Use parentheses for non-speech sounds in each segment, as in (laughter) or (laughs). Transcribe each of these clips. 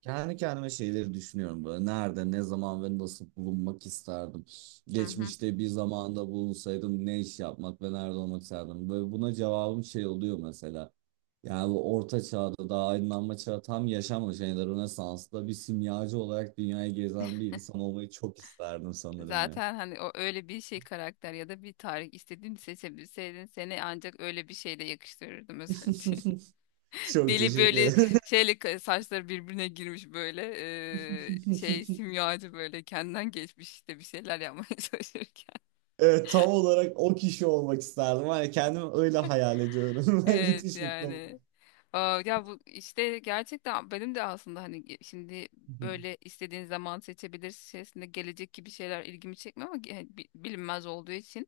Kendi kendime şeyleri düşünüyorum böyle. Nerede, ne zaman ve nasıl bulunmak isterdim. Hı hı. Geçmişte bir zamanda bulunsaydım ne iş yapmak ve nerede olmak isterdim. Böyle buna cevabım şey oluyor mesela. Yani bu orta çağda daha aydınlanma çağı tam yaşanmamış. Yani de Rönesans'ta bir simyacı olarak dünyayı gezen bir insan olmayı çok isterdim sanırım ya. Zaten hani o öyle bir şey karakter ya da bir tarih istediğini seçebilseydin seni ancak öyle bir şeyle yakıştırırdım özellikle. (laughs) (laughs) Çok Deli teşekkür böyle ederim. Saçları birbirine girmiş böyle şey (laughs) simyacı böyle kendinden geçmiş işte bir şeyler yapmaya (laughs) çalışırken. Evet, tam olarak o kişi olmak isterdim. Hani kendimi öyle hayal ediyorum. (laughs) Evet Müthiş mutlu yani. oldum. Ya bu işte gerçekten benim de aslında şimdi böyle istediğin zaman seçebilirsin şeklinde gelecek gibi şeyler ilgimi çekmiyor ama bilinmez olduğu için.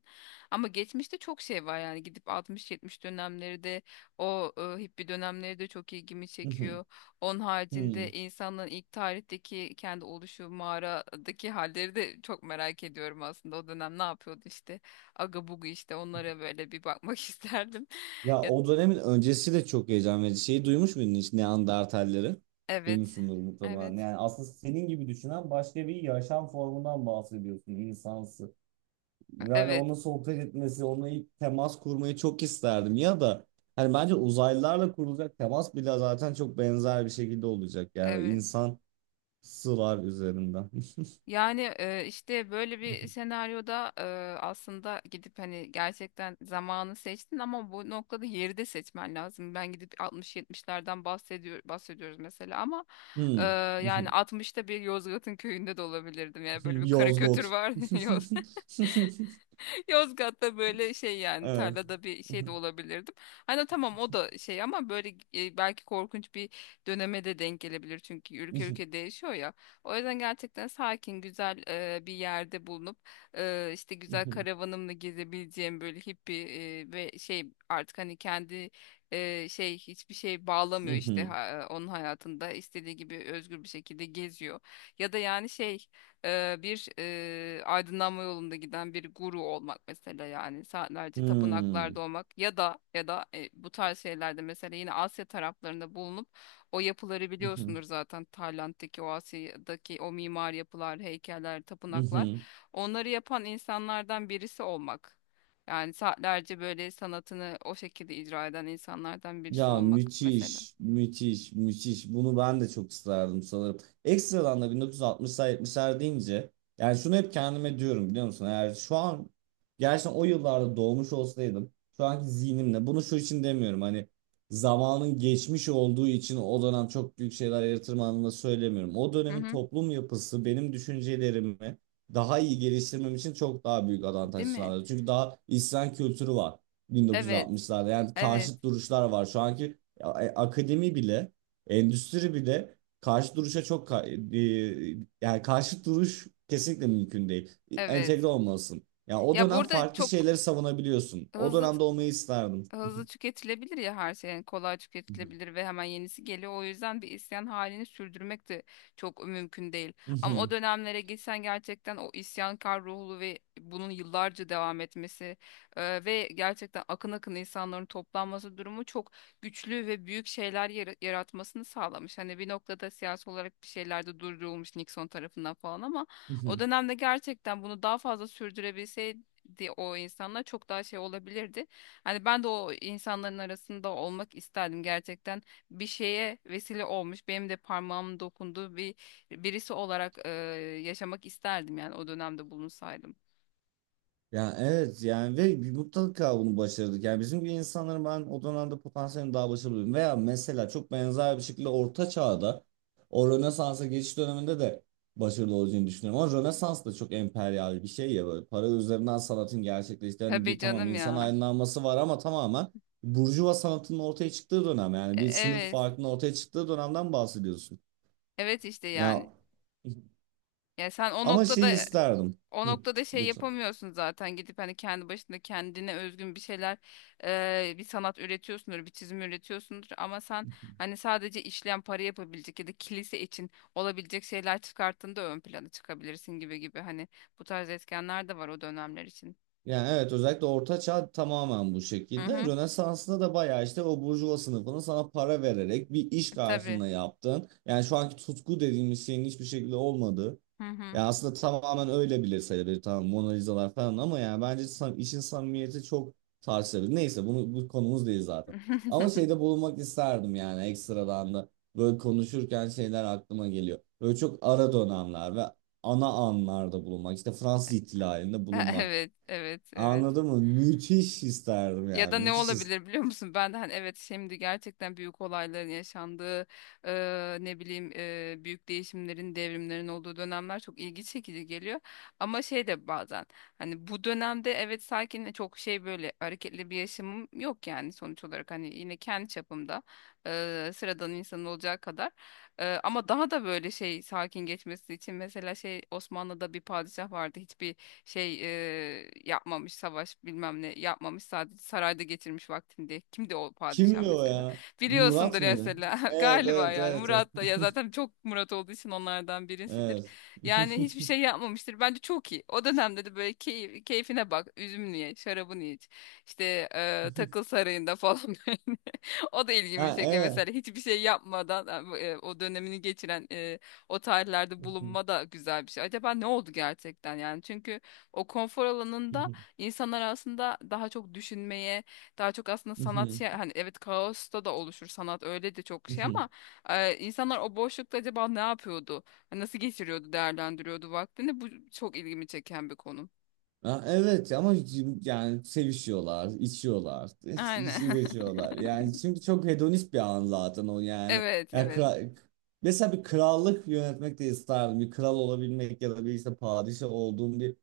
Ama geçmişte çok şey var yani gidip 60-70 dönemleri de hippie dönemleri de çok ilgimi çekiyor. (laughs) Onun Hmm. haricinde insanların ilk tarihteki kendi oluşu mağaradaki halleri de çok merak ediyorum aslında. O dönem ne yapıyordu işte aga bugu işte onlara böyle bir bakmak (laughs) isterdim. Ya Ya, o dönemin öncesi de çok heyecan verici. Şeyi duymuş muydun hiç Neandertalleri? evet. Duymuşsundur mutlaka. Evet. Yani aslında senin gibi düşünen başka bir yaşam formundan bahsediyorsun insansı. Yani Evet, onunla sohbet etmesi, onunla ilk temas kurmayı çok isterdim. Ya da hani bence uzaylılarla kurulacak temas bile zaten çok benzer bir şekilde olacak. Yani evet. insan sılar üzerinden. (laughs) Yani işte böyle bir senaryoda, aslında gidip hani gerçekten zamanı seçtin ama bu noktada yeri de seçmen lazım. Ben gidip 60-70'lerden bahsediyoruz mesela ama e, Hmm. yani (laughs) 60'ta bir Yozgat'ın köyünde de olabilirdim. Yani böyle bir karikatür Yozgot. var. (laughs) (laughs) Yozgat'ta böyle şey yani (laughs) Evet. tarlada bir şey de olabilirdim. Hani tamam o da şey ama böyle, belki korkunç bir döneme de denk gelebilir çünkü ülke ülke değişiyor ya. O yüzden gerçekten sakin güzel, bir yerde bulunup, işte güzel (laughs) karavanımla gezebileceğim böyle hippie ve şey artık hani kendi şey hiçbir şey bağlamıyor işte Uhum. ha- onun hayatında istediği gibi özgür bir şekilde geziyor. Ya da yani şey, bir aydınlanma yolunda giden bir guru olmak mesela yani saatlerce tapınaklarda Hum. olmak ya da bu tarz şeylerde mesela yine Asya taraflarında bulunup o yapıları biliyorsundur Uhum. zaten Tayland'daki o Asya'daki o mimar yapılar, heykeller, tapınaklar Uhum. onları yapan insanlardan birisi olmak. Yani saatlerce böyle sanatını o şekilde icra eden insanlardan birisi Ya olmak mesela. müthiş, müthiş, müthiş. Bunu ben de çok isterdim sanırım. Ekstradan da 1960'lar 70'ler deyince yani şunu hep kendime diyorum biliyor musun? Eğer şu an gerçekten o yıllarda doğmuş olsaydım şu anki zihnimle bunu şu için demiyorum hani zamanın geçmiş olduğu için o dönem çok büyük şeyler yaratırım anlamında söylemiyorum. O Hı dönemin hı. toplum yapısı benim düşüncelerimi daha iyi geliştirmem için çok daha büyük avantaj Değil mi? sağladı. Çünkü daha isyan kültürü var. Evet, 1960'larda. Yani evet, karşıt duruşlar var. Şu anki akademi bile, endüstri bile karşı duruşa çok yani karşı duruş kesinlikle mümkün değil. Evet. Entegre olmalısın. Yani o Ya dönem burada farklı çok şeyleri savunabiliyorsun. O hızlı dönemde olmayı isterdim. hızlı tüketilebilir ya her şey yani kolay Hı hı. tüketilebilir ve hemen yenisi geliyor. O yüzden bir isyan halini sürdürmek de çok mümkün değil. Hı Ama hı. o dönemlere gitsen gerçekten o isyankar ruhlu ve bunun yıllarca devam etmesi ve gerçekten akın akın insanların toplanması durumu çok güçlü ve büyük şeyler yaratmasını sağlamış. Hani bir noktada siyasi olarak bir şeyler de durdurulmuş Nixon tarafından falan ama Hı o hı. dönemde gerçekten bunu daha fazla sürdürebilseydi o insanlar çok daha şey olabilirdi. Hani ben de o insanların arasında olmak isterdim gerçekten. Bir şeye vesile olmuş, benim de parmağım dokunduğu bir birisi olarak, yaşamak isterdim yani o dönemde bulunsaydım. Ya evet yani ve bir mutlaka bunu başardık. Yani bizim gibi insanların ben o dönemde potansiyelini daha başarılı buldum. Veya mesela çok benzer bir şekilde Orta Çağ'da o Rönesans'a geçiş döneminde de başarılı olacağını düşünüyorum. Ama Rönesans da çok emperyal bir şey ya böyle para üzerinden sanatın gerçekleştiği. Hani Tabii bir tamam canım insan ya. aydınlanması var ama tamamen burjuva sanatının ortaya çıktığı dönem. Yani bir sınıf Evet. farkının ortaya çıktığı dönemden bahsediyorsun. Evet işte Ya yani. Ya sen o ama şeyi noktada. isterdim. O Hı, noktada şey lütfen. yapamıyorsun zaten gidip hani kendi başında kendine özgün bir şeyler bir sanat üretiyorsundur bir çizim üretiyorsundur ama sen hani sadece işleyen para yapabilecek ya da kilise için olabilecek şeyler çıkarttığında ön plana çıkabilirsin gibi gibi hani bu tarz etkenler de var o dönemler için. Yani evet özellikle Orta Çağ tamamen bu Hı şekilde. hı. Rönesans'ta da bayağı işte o burjuva sınıfının sana para vererek bir iş E, tabii. karşılığında yaptığın. Yani şu anki tutku dediğimiz şeyin hiçbir şekilde olmadığı. Hı hı. Yani aslında tamamen öyle bile sayılır. Tamam Mona Lisa'lar falan ama yani bence işin samimiyeti çok tartışılır. Neyse bunu bu konumuz değil zaten. Ama (laughs) şeyde bulunmak isterdim yani ekstradan da. Böyle konuşurken şeyler aklıma geliyor. Böyle çok ara dönemler ve ana anlarda bulunmak. İşte Fransız ihtilalinde bulunmak. Evet, evet, evet. Anladın mı? Müthiş isterdim Ya yani. da ne Müthiş isterdim. olabilir biliyor musun? Ben de hani evet şimdi gerçekten büyük olayların yaşandığı ne bileyim büyük değişimlerin, devrimlerin olduğu dönemler çok ilgi çekici geliyor. Ama şey de bazen hani bu dönemde evet sakin çok şey böyle hareketli bir yaşamım yok yani sonuç olarak hani yine kendi çapımda, sıradan insan olacağı kadar. Ama daha da böyle şey sakin geçmesi için mesela şey Osmanlı'da bir padişah vardı hiçbir şey yapmamış savaş bilmem ne yapmamış sadece sarayda getirmiş vaktinde. Kimdi o padişah Kimdi o mesela? ya? Murat Biliyorsundur mıydı? mesela (laughs) Evet, galiba evet, yani evet, evet. Murat da ya (laughs) zaten çok Murat olduğu için onlardan birisidir. Evet. Yani hiçbir şey (laughs) yapmamıştır. Bence çok iyi. O dönemde de böyle keyfine bak. Üzümünü ye, şarabını iç. İşte, takıl sarayında falan (laughs) böyle. O da ilgimi Ha, çekiyor evet. mesela. Hiçbir şey yapmadan, o dönemini geçiren, o tarihlerde bulunma da güzel bir şey. Acaba ne oldu gerçekten yani? Çünkü o konfor alanında insanlar aslında daha çok düşünmeye, daha çok aslında sanat şey, hani evet kaosta da oluşur sanat öyle de çok şey ama (laughs) insanlar o boşlukta acaba ne yapıyordu? Hani nasıl geçiriyordu, değerlendiriyordu vaktini? Bu çok ilgimi çeken bir konu. Ha, evet ama yani sevişiyorlar, içiyorlar, Aynen. (laughs) (laughs) üreşiyorlar. Yani çünkü çok hedonist bir an zaten o yani. Evet, Ya evet. kra- mesela bir krallık yönetmek de isterdim. Bir kral olabilmek ya da bir işte padişah olduğum bir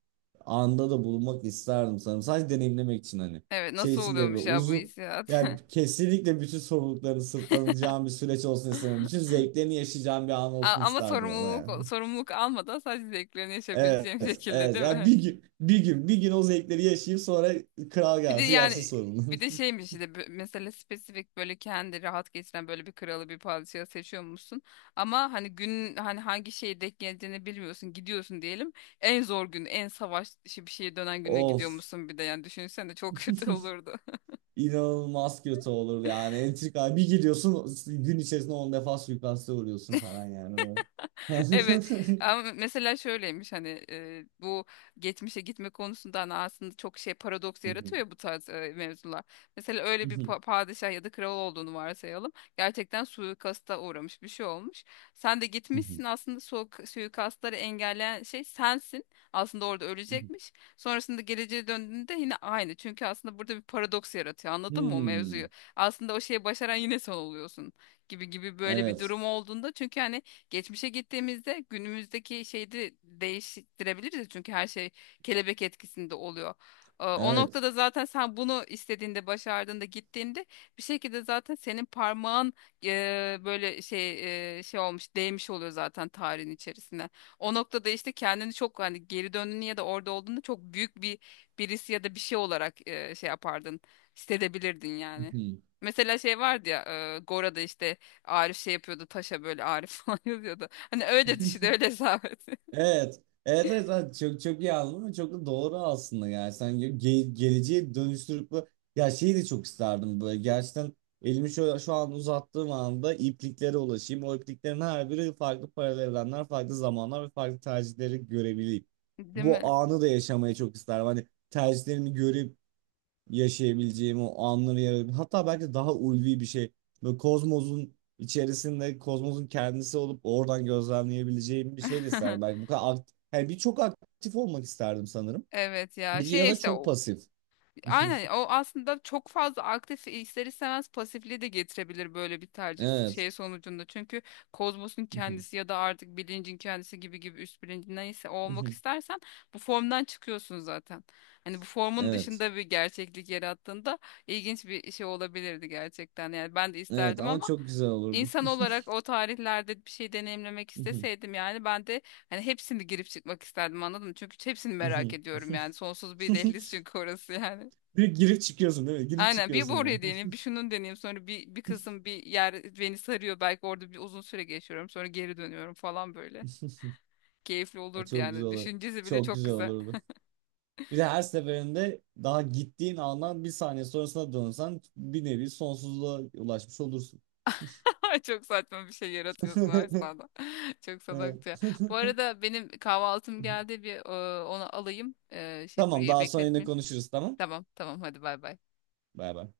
anda da bulunmak isterdim sanırım. Sadece deneyimlemek için hani. Evet, Şey nasıl için değil böyle oluyormuş ya bu uzun hissiyat? yani (laughs) kesinlikle bütün sorumluluklarını sırtlanacağım bir süreç olsun istemem. Bütün zevklerini yaşayacağım bir an olsun Ama isterdim ama yani. Sorumluluk almadan sadece zevklerini Evet, yaşayabileceğim (laughs) şekilde evet. değil Yani mi? bir gün, bir gün, bir gün o zevkleri yaşayıp sonra kral Bir de gelsin yapsın yani sorunu. bir de şeymiş işte, mesela spesifik böyle kendi rahat geçiren böyle bir kralı bir padişahı seçiyor musun? Ama hani gün hani hangi şeye denk geleceğini bilmiyorsun gidiyorsun diyelim. En zor gün en savaş işi bir şeye dönen güne (laughs) gidiyor Of. musun bir de yani düşünsene çok (laughs) kötü (laughs) olurdu. İnanılmaz kötü olur yani. Entrika bir gidiyorsun gün içerisinde 10 defa suikaste uğruyorsun falan yani. (laughs) Evet (laughs) ama mesela şöyleymiş hani, bu geçmişe gitme konusunda hani aslında çok şey paradoks yaratıyor ya bu tarz mevzular. Mesela öyle bir padişah ya da kral olduğunu varsayalım. Gerçekten suikasta uğramış bir şey olmuş. Sen de gitmişsin aslında suikastları engelleyen şey sensin. Aslında orada ölecekmiş. Sonrasında geleceğe döndüğünde yine aynı. Çünkü aslında burada bir paradoks yaratıyor anladın mı o Hmm, mevzuyu? Aslında o şeyi başaran yine sen oluyorsun gibi gibi böyle bir evet. durum olduğunda çünkü hani geçmişe gittiğimizde günümüzdeki şeyi de değiştirebiliriz ya çünkü her şey kelebek etkisinde oluyor. O Evet. noktada zaten sen bunu istediğinde, başardığında, gittiğinde bir şekilde zaten senin parmağın böyle, şey olmuş, değmiş oluyor zaten tarihin içerisine. O noktada işte kendini çok hani geri döndüğünü ya da orada olduğunda çok büyük bir birisi ya da bir şey olarak, şey yapardın, hissedebilirdin yani. Mesela şey vardı ya Gora'da işte Arif şey yapıyordu taşa böyle Arif (laughs) falan yazıyordu. Hani öyle düşün (laughs) öyle hesap et. (laughs) Evet. Evet, evet, evet. Çok çok iyi anladım ve çok da doğru aslında yani sen geleceği dönüştürüp ya şeyi de çok isterdim böyle gerçekten elimi şöyle şu an uzattığım anda ipliklere ulaşayım, o ipliklerin her biri farklı paralel evrenler, farklı zamanlar ve farklı tercihleri görebileyim, Değil bu mi? anı da yaşamayı çok isterdim hani tercihlerimi görüp yaşayabileceğim o anları yarayabileceğim. Hatta belki daha ulvi bir şey. Böyle kozmosun içerisinde kozmosun kendisi olup oradan gözlemleyebileceğim bir şey de isterdim. (laughs) Belki bu kadar aktif, yani bir çok aktif olmak isterdim sanırım. Evet ya Bir ya şey da işte çok o, pasif. (laughs) aynen o aslında çok fazla aktif ister istemez pasifliği de getirebilir böyle bir tercih Evet. şey sonucunda. Çünkü kozmosun (laughs) kendisi ya da artık bilincin kendisi gibi gibi üst bilincin neyse o olmak istersen bu formdan çıkıyorsun zaten. Hani bu formun Evet. dışında bir gerçeklik yarattığında ilginç bir şey olabilirdi gerçekten. Yani ben de Evet isterdim ama ama çok güzel olurdu. İnsan olarak o tarihlerde bir şey deneyimlemek (laughs) isteseydim yani ben de hani hepsini girip çıkmak isterdim anladın mı? Çünkü hepsini merak ediyorum yani. Sonsuz bir dehliz çünkü orası yani. Bir girip çıkıyorsun değil mi? Girip Aynen bir bu çıkıyorsun böyle. oraya (laughs) deneyeyim bir şunun deneyeyim sonra bir kısım bir yer beni sarıyor belki orada bir uzun süre geçiyorum sonra geri dönüyorum falan böyle. Keyifli Ay, olurdu çok güzel yani. olur. Düşüncesi bile Çok çok güzel güzel. olurdu. Bir de her seferinde daha gittiğin andan bir saniye sonrasına dönsen bir nevi sonsuzluğa ulaşmış olursun. (laughs) Çok saçma bir şey yaratıyorsun o esnada. (laughs) (laughs) Çok salakça. Evet. Bu arada benim kahvaltım (laughs) geldi bir, onu alayım. Şey Tamam, kuryeyi daha sonra yine bekletmeyeyim. konuşuruz, tamam. Tamam tamam hadi bay bay. Bay bay.